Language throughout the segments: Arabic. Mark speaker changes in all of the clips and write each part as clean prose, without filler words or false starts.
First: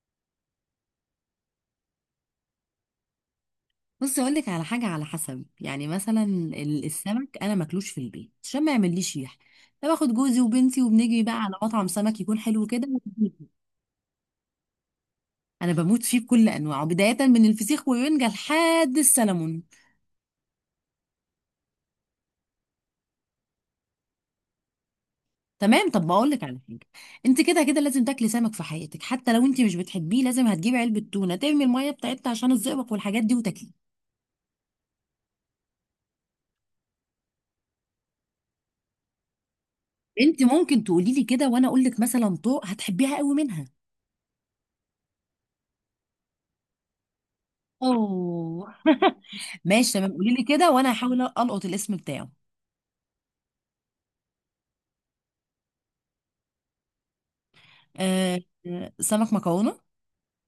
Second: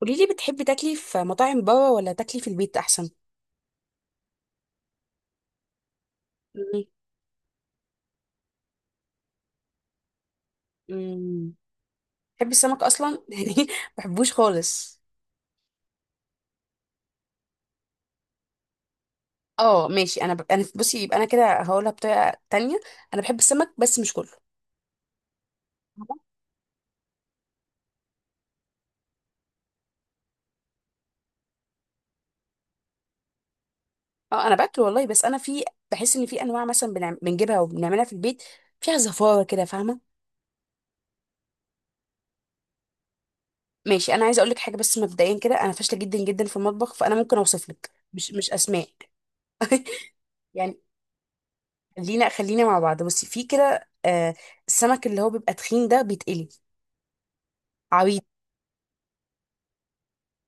Speaker 1: قولي لي، بتحبي تاكلي في مطاعم بره ولا تاكلي في البيت احسن؟
Speaker 2: بصي اقول لك على حاجه، على حسب يعني، مثلا
Speaker 1: مم.
Speaker 2: السمك انا ماكلوش في البيت عشان ما يعمليش ريح. انا باخد جوزي وبنتي وبنجري بقى
Speaker 1: مم.
Speaker 2: على مطعم سمك يكون
Speaker 1: بتحبي
Speaker 2: حلو
Speaker 1: السمك
Speaker 2: كده.
Speaker 1: اصلا يعني ما بحبوش خالص.
Speaker 2: انا بموت فيه بكل انواعه، بدايه من الفسيخ والرنجه لحد السلمون.
Speaker 1: اه ماشي، انا بصي، يبقى انا كده هقولها بطريقه تانية. انا بحب السمك بس مش كله.
Speaker 2: تمام، طب بقول لك على حاجه. انت كده كده لازم تاكلي سمك في حياتك، حتى لو انت مش بتحبيه لازم هتجيبي علبه تونه ترمي الميه بتاعتها عشان الزئبق والحاجات دي وتاكليه.
Speaker 1: اه انا باكله والله، بس انا في بحس ان في انواع، مثلا بنجيبها وبنعملها في البيت، فيها زفاره كده، فاهمه.
Speaker 2: انت ممكن تقولي لي كده وانا اقول لك مثلا طوق هتحبيها قوي منها.
Speaker 1: ماشي، انا عايزه اقول لك حاجه، بس مبدئيا كده انا فاشله جدا جدا في المطبخ، فانا ممكن اوصف لك مش
Speaker 2: اه
Speaker 1: اسماء.
Speaker 2: ماشي تمام، قولي لي كده
Speaker 1: يعني
Speaker 2: وانا هحاول القط الاسم
Speaker 1: خلينا
Speaker 2: بتاعه.
Speaker 1: خلينا مع بعض. بصي، في كده السمك اللي هو بيبقى تخين ده بيتقلي، عويد.
Speaker 2: آه. سمك مكرونه؟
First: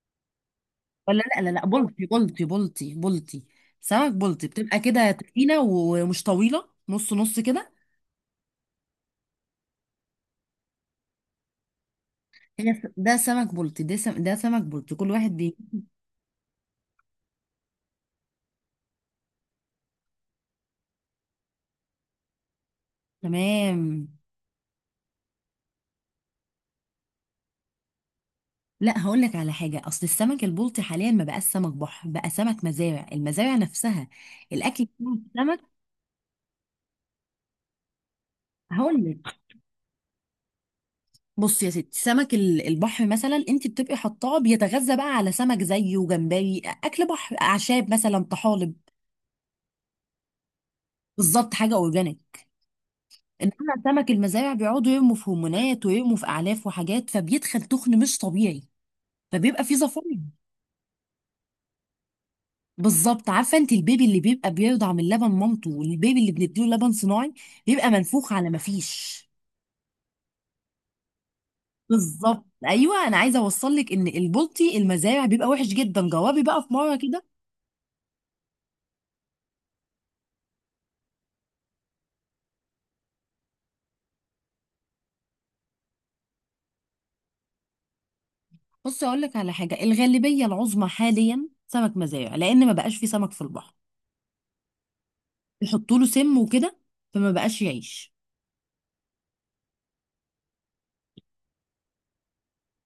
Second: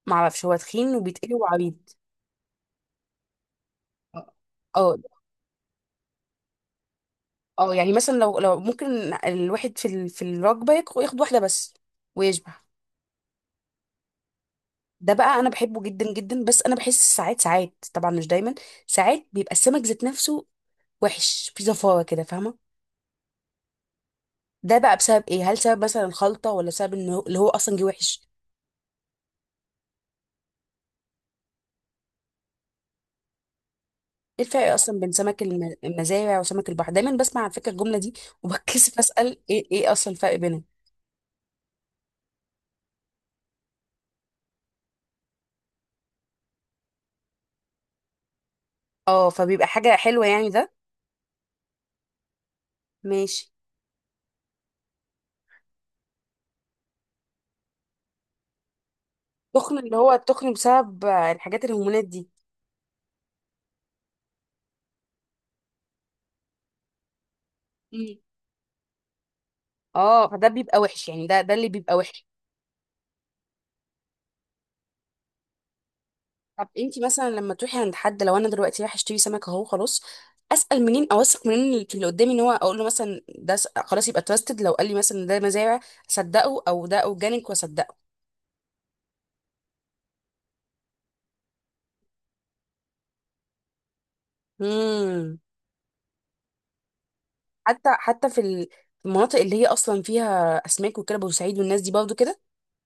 Speaker 1: معرفش هو تخين
Speaker 2: ولا
Speaker 1: وبيتقلي
Speaker 2: لا لا لا،
Speaker 1: وعويد.
Speaker 2: بلطي بلطي بلطي بلطي. سمك
Speaker 1: آه.
Speaker 2: بلطي بتبقى
Speaker 1: اه
Speaker 2: كده تخينه ومش طويله، نص نص كده.
Speaker 1: اه، يعني مثلا لو ممكن الواحد في الوجبه ياخد واحده بس ويشبع.
Speaker 2: هي ده سمك بلطي، ده سمك بلطي كل
Speaker 1: ده
Speaker 2: واحد
Speaker 1: بقى انا
Speaker 2: بي...
Speaker 1: بحبه جدا جدا، بس انا بحس ساعات، ساعات طبعا مش دايما، ساعات بيبقى السمك ذات نفسه وحش، في زفاره كده، فاهمه.
Speaker 2: تمام.
Speaker 1: ده بقى بسبب ايه؟ هل سبب مثلا الخلطه، ولا سبب انه اللي هو اصلا جه وحش؟
Speaker 2: لا هقول لك على حاجه، اصل السمك البلطي حاليا ما بقاش سمك بحر، بقى سمك مزارع، المزارع نفسها
Speaker 1: ايه الفرق
Speaker 2: الاكل
Speaker 1: اصلا بين
Speaker 2: بتاع
Speaker 1: سمك
Speaker 2: السمك.
Speaker 1: المزارع وسمك البحر؟ دايما بسمع على فكره الجمله دي وبتكسف
Speaker 2: هقول
Speaker 1: اسال،
Speaker 2: لك،
Speaker 1: ايه اصلا الفرق بينهم؟
Speaker 2: بص يا ستي، سمك البحر مثلا انت بتبقي حطاه بيتغذى بقى على سمك زيه، جمبري، اكل بحر، اعشاب، مثلا طحالب.
Speaker 1: اه، فبيبقى حاجه حلوه يعني ده.
Speaker 2: بالظبط، حاجه اورجانيك.
Speaker 1: ماشي.
Speaker 2: انما سمك المزارع بيقعدوا يرموا في هرمونات ويرموا في اعلاف وحاجات، فبيدخل تخن مش طبيعي، فبيبقى فيه
Speaker 1: تخن، اللي هو
Speaker 2: زفاير.
Speaker 1: التخن بسبب الحاجات الهرمونات دي.
Speaker 2: بالظبط. عارفه انت البيبي اللي بيبقى بيرضع من لبن مامته، والبيبي اللي بنديله لبن صناعي بيبقى
Speaker 1: مم.
Speaker 2: منفوخ على ما فيش.
Speaker 1: اه، فده بيبقى وحش يعني، ده اللي بيبقى وحش.
Speaker 2: بالظبط ايوه، انا عايزه اوصل لك ان البلطي المزارع بيبقى وحش جدا، جوابي بقى
Speaker 1: طب
Speaker 2: في مره
Speaker 1: انتي
Speaker 2: كده.
Speaker 1: مثلا لما تروحي عند حد، لو انا دلوقتي رايحه اشتري سمك اهو خلاص، اسال منين؟ اوثق منين اللي في اللي قدامي، ان هو اقول له مثلا ده خلاص يبقى تراستد، لو قال لي مثلا ده مزارع اصدقه، او ده اورجانيك واصدقه؟
Speaker 2: بص اقول لك على حاجه، الغالبيه العظمى حاليا سمك مزارع، لان ما بقاش في سمك في البحر،
Speaker 1: امم.
Speaker 2: يحطوا له سم وكده فما بقاش
Speaker 1: حتى
Speaker 2: يعيش.
Speaker 1: حتى في المناطق اللي هي اصلا فيها اسماك وكده، بورسعيد والناس دي برضو كده.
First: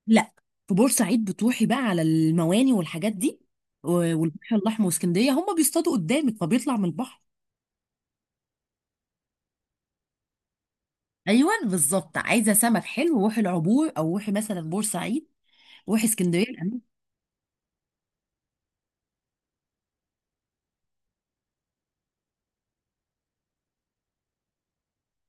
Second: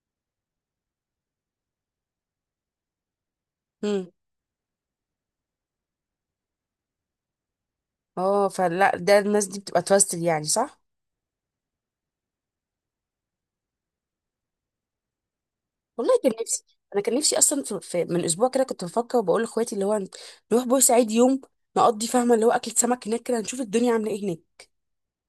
Speaker 2: لا، في بورسعيد بتروحي بقى على المواني والحاجات دي،
Speaker 1: امم.
Speaker 2: والبحر الاحمر واسكندريه هم بيصطادوا قدامك فبيطلع من البحر.
Speaker 1: اه، فلا، ده الناس دي بتبقى توستد يعني، صح.
Speaker 2: ايوه بالظبط، عايزه سمك حلو روحي العبور، او روحي مثلا بورسعيد، روحي
Speaker 1: والله كان
Speaker 2: اسكندريه،
Speaker 1: نفسي، انا كان نفسي اصلا، من اسبوع كده كنت بفكر وبقول لاخواتي اللي هو نروح بورسعيد يوم نقضي، فاهمه، اللي هو اكل سمك هناك كده، نشوف الدنيا عامله ايه هناك.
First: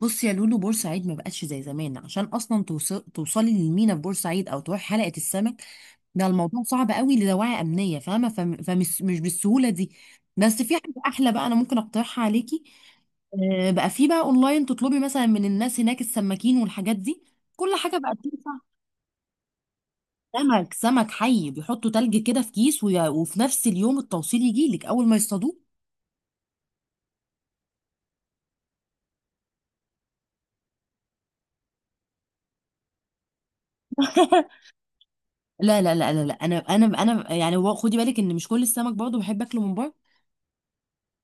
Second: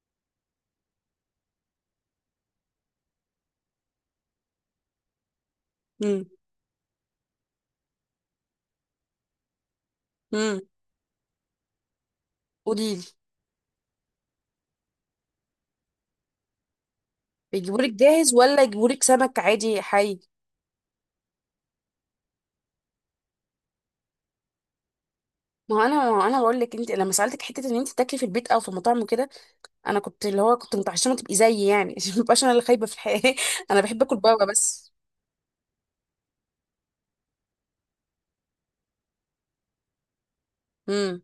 Speaker 2: بصي يا لولو، بورسعيد ما بقتش زي زمان، عشان اصلا توصلي للمينا في بورسعيد او تروحي حلقه السمك،
Speaker 1: امم.
Speaker 2: ده الموضوع صعب قوي لدواعي امنيه، فاهمه؟ فم- فمش مش بالسهوله دي.
Speaker 1: امم.
Speaker 2: بس في حاجه احلى بقى انا ممكن اقترحها عليكي.
Speaker 1: قولي لي.
Speaker 2: بقى في بقى اونلاين، تطلبي مثلا من الناس هناك السماكين والحاجات دي، كل
Speaker 1: بيجيبولك
Speaker 2: حاجه بقى
Speaker 1: جاهز
Speaker 2: بتنفع.
Speaker 1: ولا يجيبولك سمك عادي حي؟
Speaker 2: سمك، سمك حي، بيحطوا تلج كده في كيس، وفي نفس اليوم التوصيل يجي لك اول ما يصطادوه.
Speaker 1: ما هو انا بقول لك، انت لما سالتك حته ان انت تاكلي في البيت او في مطاعم وكده، انا كنت اللي هو كنت متعشمه تبقي زيي يعني عشان ما ابقاش انا اللي خايبه في الحياه. انا بحب اكل بره بس.
Speaker 2: لا لا لا لا لا، انا يعني، هو خدي بالك ان مش كل السمك برضه بحب اكله من بره.
Speaker 1: امم.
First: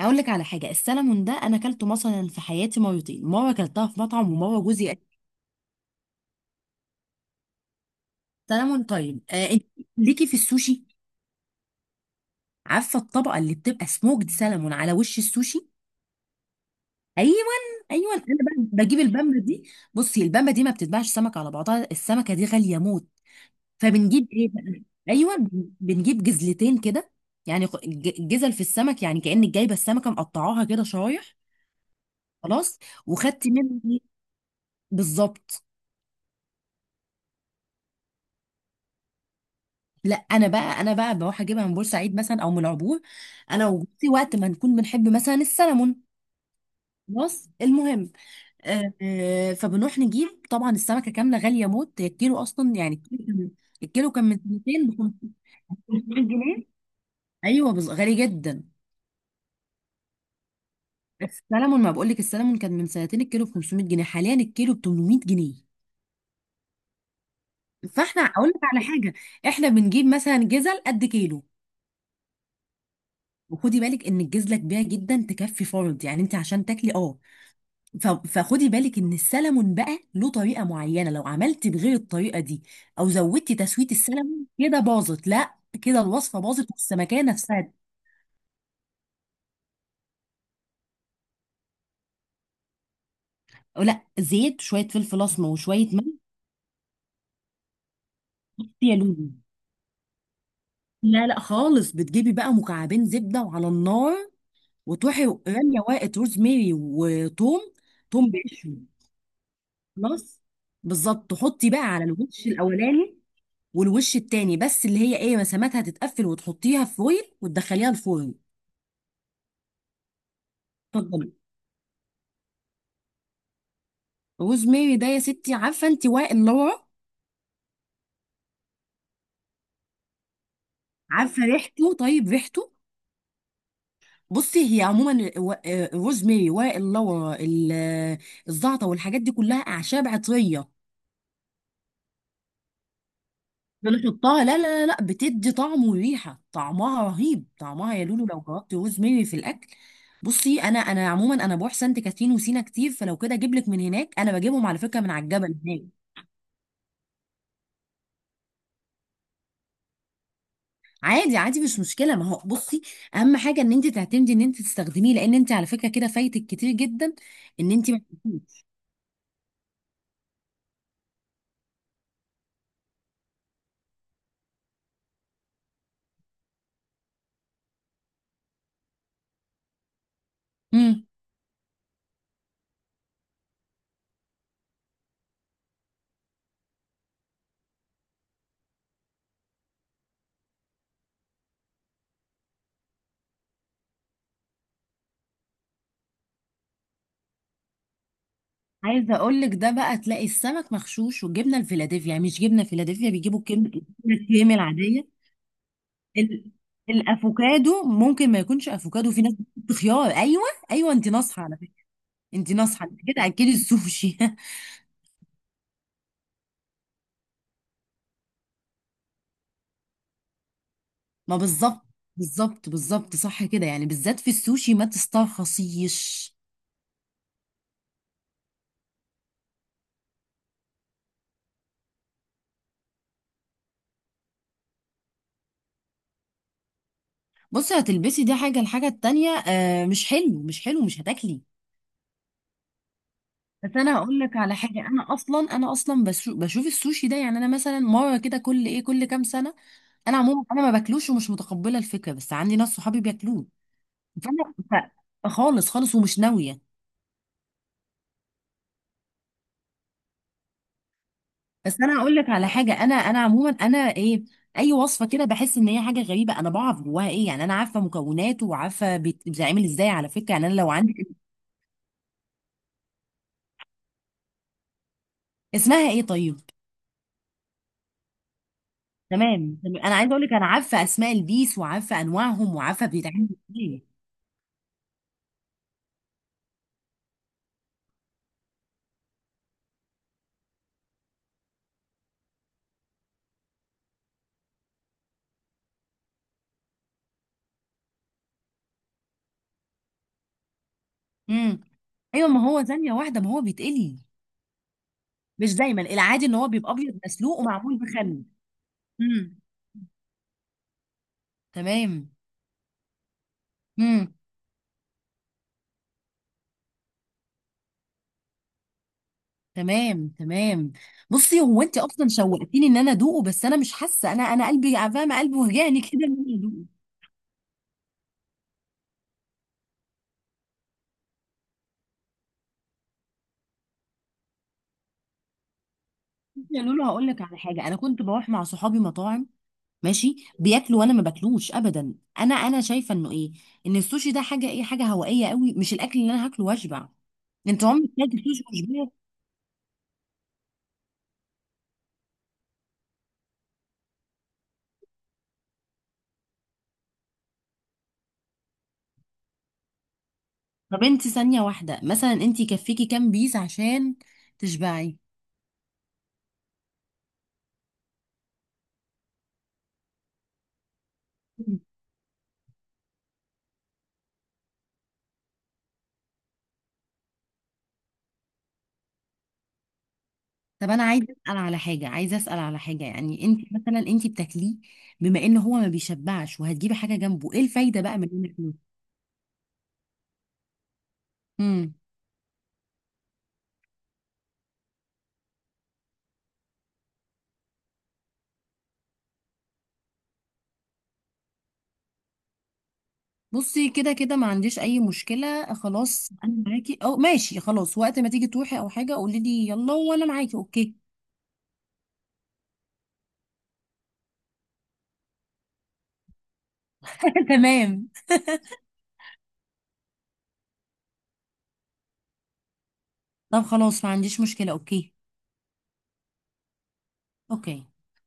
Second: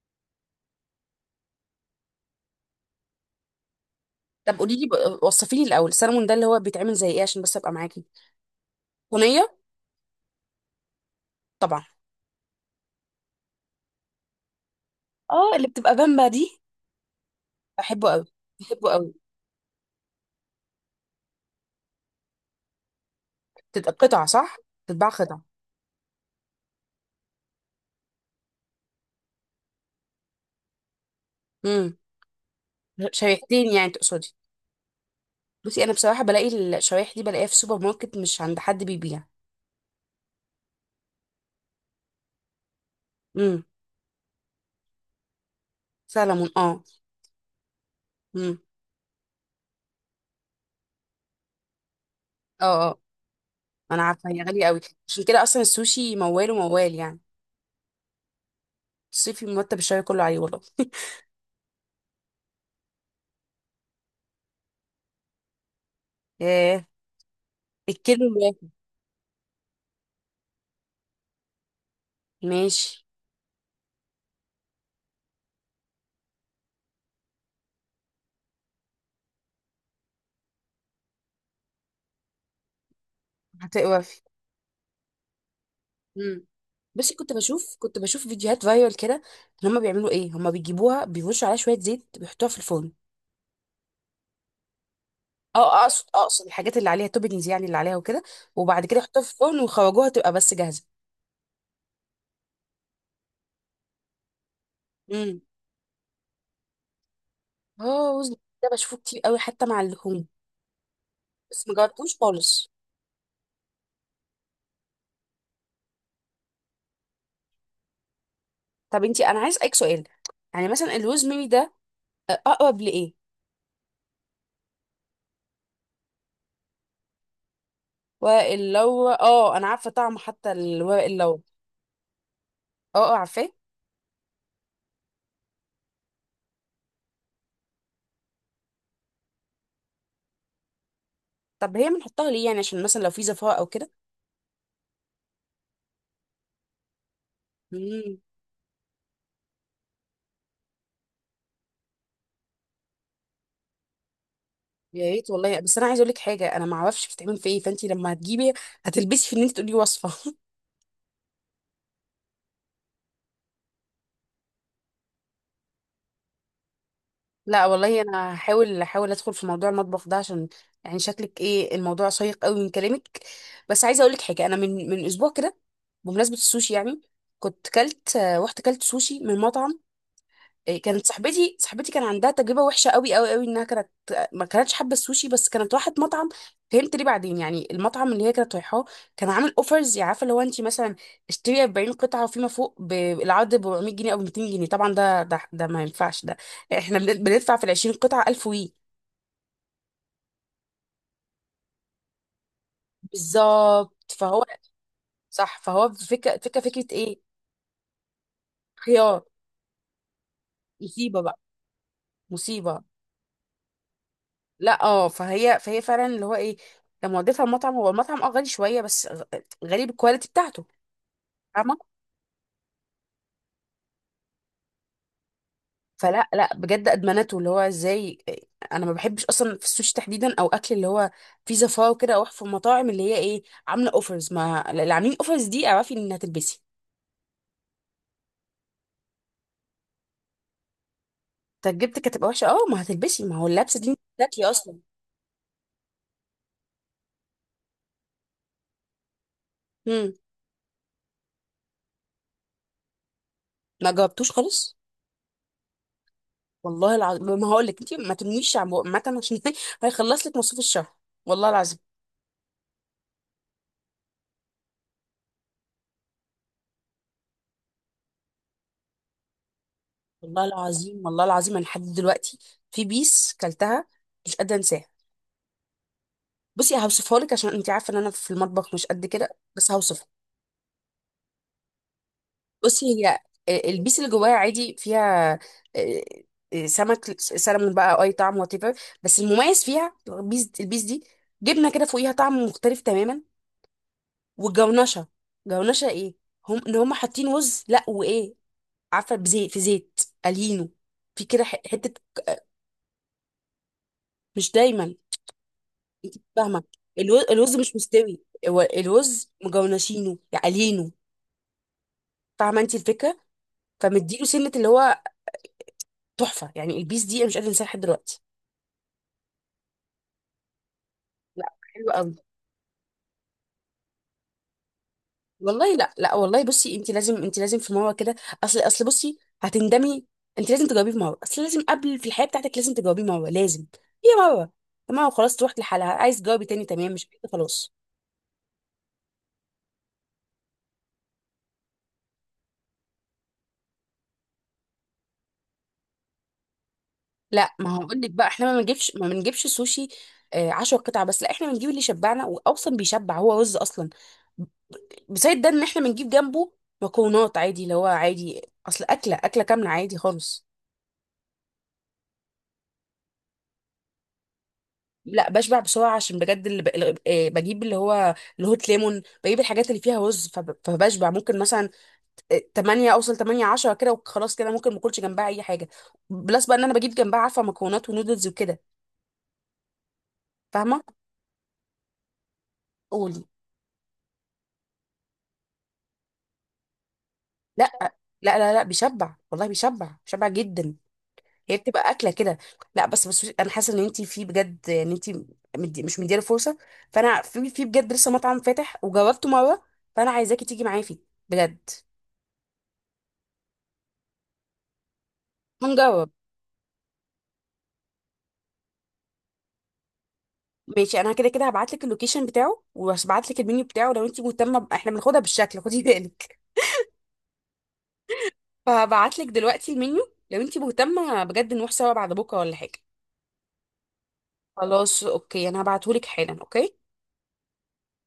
Speaker 2: اقول لك على حاجه، السلمون ده انا اكلته مثلا في حياتي مرتين، مره اكلتها في مطعم
Speaker 1: طب
Speaker 2: ومره
Speaker 1: قولي لي،
Speaker 2: جوزي.
Speaker 1: وصفي لي الاول السلمون ده اللي هو بيتعمل زي ايه، عشان بس ابقى معاكي.
Speaker 2: سلمون طيب.
Speaker 1: صينيه.
Speaker 2: آه انت ليكي في السوشي،
Speaker 1: طبعا.
Speaker 2: عارفه الطبقه اللي بتبقى سموكد سلمون على وش
Speaker 1: اه، اللي
Speaker 2: السوشي؟
Speaker 1: بتبقى بامبا دي،
Speaker 2: ايوه.
Speaker 1: بحبه
Speaker 2: ايوه
Speaker 1: قوي.
Speaker 2: انا بقى
Speaker 1: بحبه
Speaker 2: بجيب
Speaker 1: قوي.
Speaker 2: البامبه دي. بصي البامبه دي ما بتتباعش سمك على بعضها، السمكه دي غاليه موت،
Speaker 1: بتبقى قطع
Speaker 2: فبنجيب ايه
Speaker 1: صح.
Speaker 2: بقى؟
Speaker 1: بتتباع
Speaker 2: ايوه،
Speaker 1: قطع.
Speaker 2: بنجيب جزلتين كده، يعني جزل في السمك، يعني كانك جايبه السمكه مقطعاها كده شرايح.
Speaker 1: امم.
Speaker 2: خلاص. وخدت
Speaker 1: شريحتين
Speaker 2: منه
Speaker 1: يعني
Speaker 2: إيه؟
Speaker 1: تقصدي.
Speaker 2: بالظبط.
Speaker 1: بصي انا بصراحه بلاقي الشرايح دي، بلاقيها في سوبر ماركت، مش عند حد بيبيع.
Speaker 2: لا انا بقى، انا بقى بروح اجيبها من بورسعيد مثلا او من العبور،
Speaker 1: امم.
Speaker 2: انا وجوزي وقت ما نكون بنحب مثلا السلمون.
Speaker 1: سلمون اه.
Speaker 2: خلاص المهم،
Speaker 1: امم.
Speaker 2: فبنروح نجيب طبعا السمكه كامله، غاليه موت، هي الكيلو اصلا
Speaker 1: اه اه،
Speaker 2: يعني.
Speaker 1: انا
Speaker 2: الكيلو كان، الكيلو كان
Speaker 1: عارفه
Speaker 2: من
Speaker 1: هي غاليه قوي،
Speaker 2: 200 ل
Speaker 1: عشان كده اصلا السوشي
Speaker 2: 500
Speaker 1: موال
Speaker 2: جنيه
Speaker 1: وموال يعني.
Speaker 2: ايوه، غالي جدا.
Speaker 1: صيفي مرتب الشهر كله عليه والله.
Speaker 2: السلمون، ما بقول لك، السلمون كان من سنتين الكيلو ب 500 جنيه، حاليا الكيلو ب 800 جنيه.
Speaker 1: ايه،
Speaker 2: فاحنا
Speaker 1: الكيلو
Speaker 2: اقول لك
Speaker 1: الواحد؟
Speaker 2: على حاجه، احنا بنجيب مثلا جزل قد كيلو.
Speaker 1: ماشي.
Speaker 2: وخدي بالك ان الجزله كبيره جدا تكفي فرد يعني، انت عشان تاكلي اه، فخدي بالك ان السلمون بقى له طريقه معينه، لو عملتي بغير الطريقه دي او زودتي تسويه
Speaker 1: هتوقفي.
Speaker 2: السلمون كده باظت، لا، كده الوصفه
Speaker 1: مم.
Speaker 2: باظت
Speaker 1: بس
Speaker 2: والسمكيه
Speaker 1: كنت
Speaker 2: نفسها.
Speaker 1: بشوف كنت بشوف فيديوهات فايرال كده، إن هما بيعملوا ايه، هما بيجيبوها بيرشوا عليها شويه زيت، بيحطوها في الفرن.
Speaker 2: أو لا، زيت، شويه فلفل اسمر
Speaker 1: اه
Speaker 2: وشويه
Speaker 1: اقصد
Speaker 2: ملح،
Speaker 1: اقصد الحاجات اللي عليها توبنجز يعني، اللي عليها وكده، وبعد
Speaker 2: يا
Speaker 1: كده يحطوها في
Speaker 2: لولو،
Speaker 1: الفرن ويخرجوها تبقى بس جاهزه.
Speaker 2: لا لا خالص، بتجيبي بقى مكعبين زبده وعلى النار، وتروحي
Speaker 1: امم.
Speaker 2: راميه ورقه روزماري وتوم،
Speaker 1: اه
Speaker 2: توم
Speaker 1: وزن، ده
Speaker 2: بقشره.
Speaker 1: بشوفه كتير قوي حتى مع اللحوم،
Speaker 2: خلاص. بالظبط
Speaker 1: بس
Speaker 2: تحطي
Speaker 1: ما
Speaker 2: بقى على
Speaker 1: جربتوش
Speaker 2: الوش
Speaker 1: خالص.
Speaker 2: الاولاني والوش التاني، بس اللي هي ايه مساماتها تتقفل، وتحطيها في فويل وتدخليها الفرن.
Speaker 1: طب انتي، انا عايز اسالك سؤال، يعني مثلا الروز
Speaker 2: اتفضلي.
Speaker 1: ميري ده اقرب لايه؟
Speaker 2: روز ماري ده يا ستي، عارفه انت ورق اللورا،
Speaker 1: ورق اللورا اه، انا عارفه طعمه، حتى الورق اللورا.
Speaker 2: عارفه ريحته؟ طيب ريحته.
Speaker 1: اه اه عارفاه.
Speaker 2: بصي هي عموما الروز ماري، ورق اللورا، الزعتر والحاجات دي كلها اعشاب عطريه.
Speaker 1: طب هي بنحطها ليه يعني، عشان مثلا لو في زفاة او كده؟
Speaker 2: بنحطها، لا لا لا لا، بتدي طعم وريحه، طعمها رهيب، طعمها يا
Speaker 1: امم.
Speaker 2: لولو لو جربتي روز ماري في الاكل. بصي انا، انا عموما انا بروح سانت كاترين وسينا كتير، فلو كده اجيب لك من هناك، انا بجيبهم على فكره
Speaker 1: يا
Speaker 2: من على
Speaker 1: ريت
Speaker 2: الجبل
Speaker 1: والله. بس
Speaker 2: هناك.
Speaker 1: انا عايزه اقول لك حاجه، انا ما اعرفش بتتعمل في ايه، فانت لما هتجيبي هتلبسي في ان انت تقولي وصفه.
Speaker 2: عادي عادي مش مشكله، ما هو بصي اهم حاجه ان انت تعتمدي ان انت تستخدميه، لان انت على فكره كده فايتك كتير جدا.
Speaker 1: لا
Speaker 2: ان انت
Speaker 1: والله،
Speaker 2: ما...
Speaker 1: انا هحاول ادخل في موضوع المطبخ ده، عشان يعني شكلك، ايه الموضوع شيق قوي من كلامك. بس عايزه اقول لك حاجه، انا من اسبوع كده، بمناسبه السوشي يعني، كنت كلت رحت كلت سوشي من مطعم. كانت
Speaker 2: امم،
Speaker 1: صاحبتي، كان عندها تجربه وحشه قوي قوي قوي، انها كانت ما كانتش حابه السوشي، بس كانت راحت مطعم، فهمت ليه بعدين. يعني المطعم اللي هي كانت رايحاه كان عامل اوفرز، عارفه، لو انت مثلا اشتري 40 قطعه وفيما فوق بالعرض ب 400 جنيه او 200 جنيه، طبعا ده ما ينفعش ده، احنا بندفع في ال 20 قطعه 1000 وي.
Speaker 2: عايزه اقول لك، ده بقى تلاقي السمك مغشوش، والجبنه الفيلادلفيا يعني مش جبنه فيلادلفيا، بيجيبوا كم
Speaker 1: بالظبط.
Speaker 2: الكريمه العاديه.
Speaker 1: صح، فهو فكره
Speaker 2: ال...
Speaker 1: فكره ايه.
Speaker 2: الافوكادو ممكن ما يكونش افوكادو، في
Speaker 1: خيار.
Speaker 2: ناس بتحط خيار، ايوه. ايوه انت
Speaker 1: مصيبه بقى.
Speaker 2: ناصحه على فكره. انت
Speaker 1: مصيبه.
Speaker 2: ناصحه، انت كده اكلي السوشي.
Speaker 1: لا اه، فهي فعلا اللي هو ايه، لما وديتها المطعم، هو المطعم اه غالي شويه، بس غالي بالكواليتي بتاعته،
Speaker 2: ما
Speaker 1: فاهمه.
Speaker 2: بالظبط، بالظبط بالظبط، صح كده، يعني بالذات في السوشي ما
Speaker 1: فلا
Speaker 2: تسترخصيش.
Speaker 1: لا، بجد ادمنته، اللي هو ازاي، انا ما بحبش اصلا في السوشي تحديدا، او اكل اللي هو في زفاه وكده، او في المطاعم اللي هي ايه عامله اوفرز، ما اللي عاملين اوفرز دي اعرفي ان هتلبسي،
Speaker 2: بصي هتلبسي دي حاجة، الحاجة التانية مش حلو، مش حلو، مش هتاكلي.
Speaker 1: تجربتك هتبقى وحشه. اه، ما هتلبسي، ما هو
Speaker 2: بس
Speaker 1: اللبسه دي
Speaker 2: انا هقول لك
Speaker 1: بتاكلي
Speaker 2: على
Speaker 1: اصلا.
Speaker 2: حاجة، انا اصلا، انا اصلا بشوف السوشي ده، يعني انا مثلا مرة كده كل ايه كل كام سنة.
Speaker 1: امم.
Speaker 2: انا عموما انا ما باكلوش ومش متقبلة الفكرة، بس عندي ناس صحابي بياكلوه،
Speaker 1: ما جاوبتوش
Speaker 2: فانا
Speaker 1: خالص.
Speaker 2: خالص خالص ومش ناوية.
Speaker 1: والله العظيم ما هقول لك انت ما تمنيش عامه، عشان هيخلص لك مصروف الشهر. والله العظيم.
Speaker 2: بس انا هقول لك على حاجة، انا عموما انا ايه، اي وصفة كده بحس ان هي حاجة غريبة، انا بعرف جواها ايه، يعني انا عارفة مكوناته وعارفة بيتعمل ازاي على فكرة،
Speaker 1: والله
Speaker 2: يعني انا لو
Speaker 1: العظيم.
Speaker 2: عندك.
Speaker 1: والله العظيم انا لحد دلوقتي في بيس كلتها مش قادره انساها.
Speaker 2: اسمها ايه طيب؟
Speaker 1: بصي هوصفها لك، عشان انت عارفه ان انا في المطبخ مش قد كده.
Speaker 2: تمام
Speaker 1: بس
Speaker 2: تمام، انا
Speaker 1: هوصفها.
Speaker 2: عايزه اقول لك انا عارفه اسماء البيس وعارفه انواعهم
Speaker 1: بصي
Speaker 2: وعارفه
Speaker 1: هي
Speaker 2: بيتعمل ازاي.
Speaker 1: البيس اللي جواها عادي، فيها آه، سمك سلمون بقى، أو اي طعم وات ايفر، بس المميز فيها البيس، دي جبنه كده فوقيها، طعم مختلف تماما، والجونشه. جونشه ايه؟ هم ان هم حاطين رز، لا وايه، عارفه، بزيت، في زيت قلينه، في كده
Speaker 2: امم.
Speaker 1: حته.
Speaker 2: ايوه، ما هو ثانيه واحده، ما هو بيتقلي،
Speaker 1: مش دايما.
Speaker 2: مش دايما،
Speaker 1: انت
Speaker 2: العادي ان هو
Speaker 1: فاهمه،
Speaker 2: بيبقى ابيض مسلوق
Speaker 1: الرز مش
Speaker 2: ومعمول
Speaker 1: مستوي،
Speaker 2: بخل.
Speaker 1: هو الرز
Speaker 2: امم.
Speaker 1: مجونشينه، قليينه.
Speaker 2: تمام.
Speaker 1: فاهمه انت الفكره.
Speaker 2: امم.
Speaker 1: فمديله سنه، اللي هو تحفه يعني، البيس دي انا مش قادره انساها لحد دلوقتي.
Speaker 2: تمام تمام. بصي،
Speaker 1: لا.
Speaker 2: هو انت
Speaker 1: حلو
Speaker 2: اصلا
Speaker 1: قوي.
Speaker 2: شوقتيني ان انا ادوقه، بس انا مش حاسه، انا قلبي فاهمه، قلبي
Speaker 1: والله
Speaker 2: وجعني
Speaker 1: لا
Speaker 2: كده ان
Speaker 1: لا
Speaker 2: انا
Speaker 1: والله،
Speaker 2: ادوقه.
Speaker 1: بصي انت لازم في مره كده، اصل بصي هتندمي، انت لازم تجاوبيه في مره، اصل لازم، قبل في الحياه بتاعتك لازم تجاوبيه مره، لازم. هي مره، تمام خلاص تروح لحالها، عايز تجاوبي
Speaker 2: بصي يا
Speaker 1: تاني
Speaker 2: لولو
Speaker 1: تمام،
Speaker 2: هقول
Speaker 1: مش
Speaker 2: لك
Speaker 1: عايزة
Speaker 2: على حاجه،
Speaker 1: خلاص.
Speaker 2: انا كنت بروح مع صحابي مطاعم، ماشي بياكلوا وانا ما باكلوش ابدا. انا شايفه انه ايه، ان السوشي ده حاجه ايه، حاجه هوائيه قوي، مش الاكل اللي انا هاكله واشبع.
Speaker 1: لا،
Speaker 2: انت
Speaker 1: ما هو
Speaker 2: عمرك
Speaker 1: اقول لك
Speaker 2: كلت
Speaker 1: بقى،
Speaker 2: سوشي
Speaker 1: احنا ما بنجيبش
Speaker 2: وشبعت؟
Speaker 1: ما بنجيبش سوشي. آه، عشرة قطع بس. لا، احنا بنجيب اللي يشبعنا، واصلا بيشبع، هو رز اصلا، بزائد ده ان احنا بنجيب جنبه مكرونات عادي، اللي هو عادي، اصل اكله كامله عادي خالص.
Speaker 2: طب انت ثانيه واحده مثلا انت يكفيكي كام بيس عشان تشبعي؟
Speaker 1: لا بشبع بسرعه، عشان بجد، اللي ب... اللي- آه، بجيب اللي هو الهوت ليمون، بجيب الحاجات اللي فيها رز، فبشبع ممكن
Speaker 2: مم.
Speaker 1: مثلا آه، 8 اوصل 8 10 كده، وخلاص كده ممكن ما اكلش جنبها اي حاجه، بلس بقى ان انا بجيب جنبها، عارفه، مكرونات ونودلز وكده،
Speaker 2: طب
Speaker 1: فاهمه.
Speaker 2: انا عايزه اسال على حاجه، عايزه اسال على حاجه،
Speaker 1: قولي.
Speaker 2: يعني انت مثلا انت بتاكليه، بما ان هو ما بيشبعش وهتجيبي حاجه جنبه، ايه
Speaker 1: لا
Speaker 2: الفايده بقى من
Speaker 1: لا لا لا، بيشبع والله، بيشبع جدا، هي
Speaker 2: انك...
Speaker 1: بتبقى اكله كده. لا، بس انا حاسه ان انت في بجد ان انت مش مديله فرصه، فانا في بجد، لسه مطعم فاتح وجربته مره، فانا عايزاكي تيجي معايا فيه، بجد.
Speaker 2: بصي كده كده ما عنديش اي مشكله
Speaker 1: هنجرب.
Speaker 2: خلاص، انا معاكي، او ماشي خلاص وقت ما تيجي تروحي او حاجه قولي لي يلا وانا معاكي، اوكي.
Speaker 1: ماشي، انا كده كده هبعت لك اللوكيشن بتاعه، وهبعت لك المنيو بتاعه، لو انت مهتمه احنا بناخدها بالشكل خدي بالك.
Speaker 2: تمام.
Speaker 1: فهبعت لك دلوقتي المنيو، لو انت مهتمه بجد نروح سوا بعد بكره ولا حاجه.
Speaker 2: طب خلاص ما عنديش مشكله، اوكي.
Speaker 1: خلاص اوكي، انا هبعته لك حالا. اوكي.
Speaker 2: اوكي.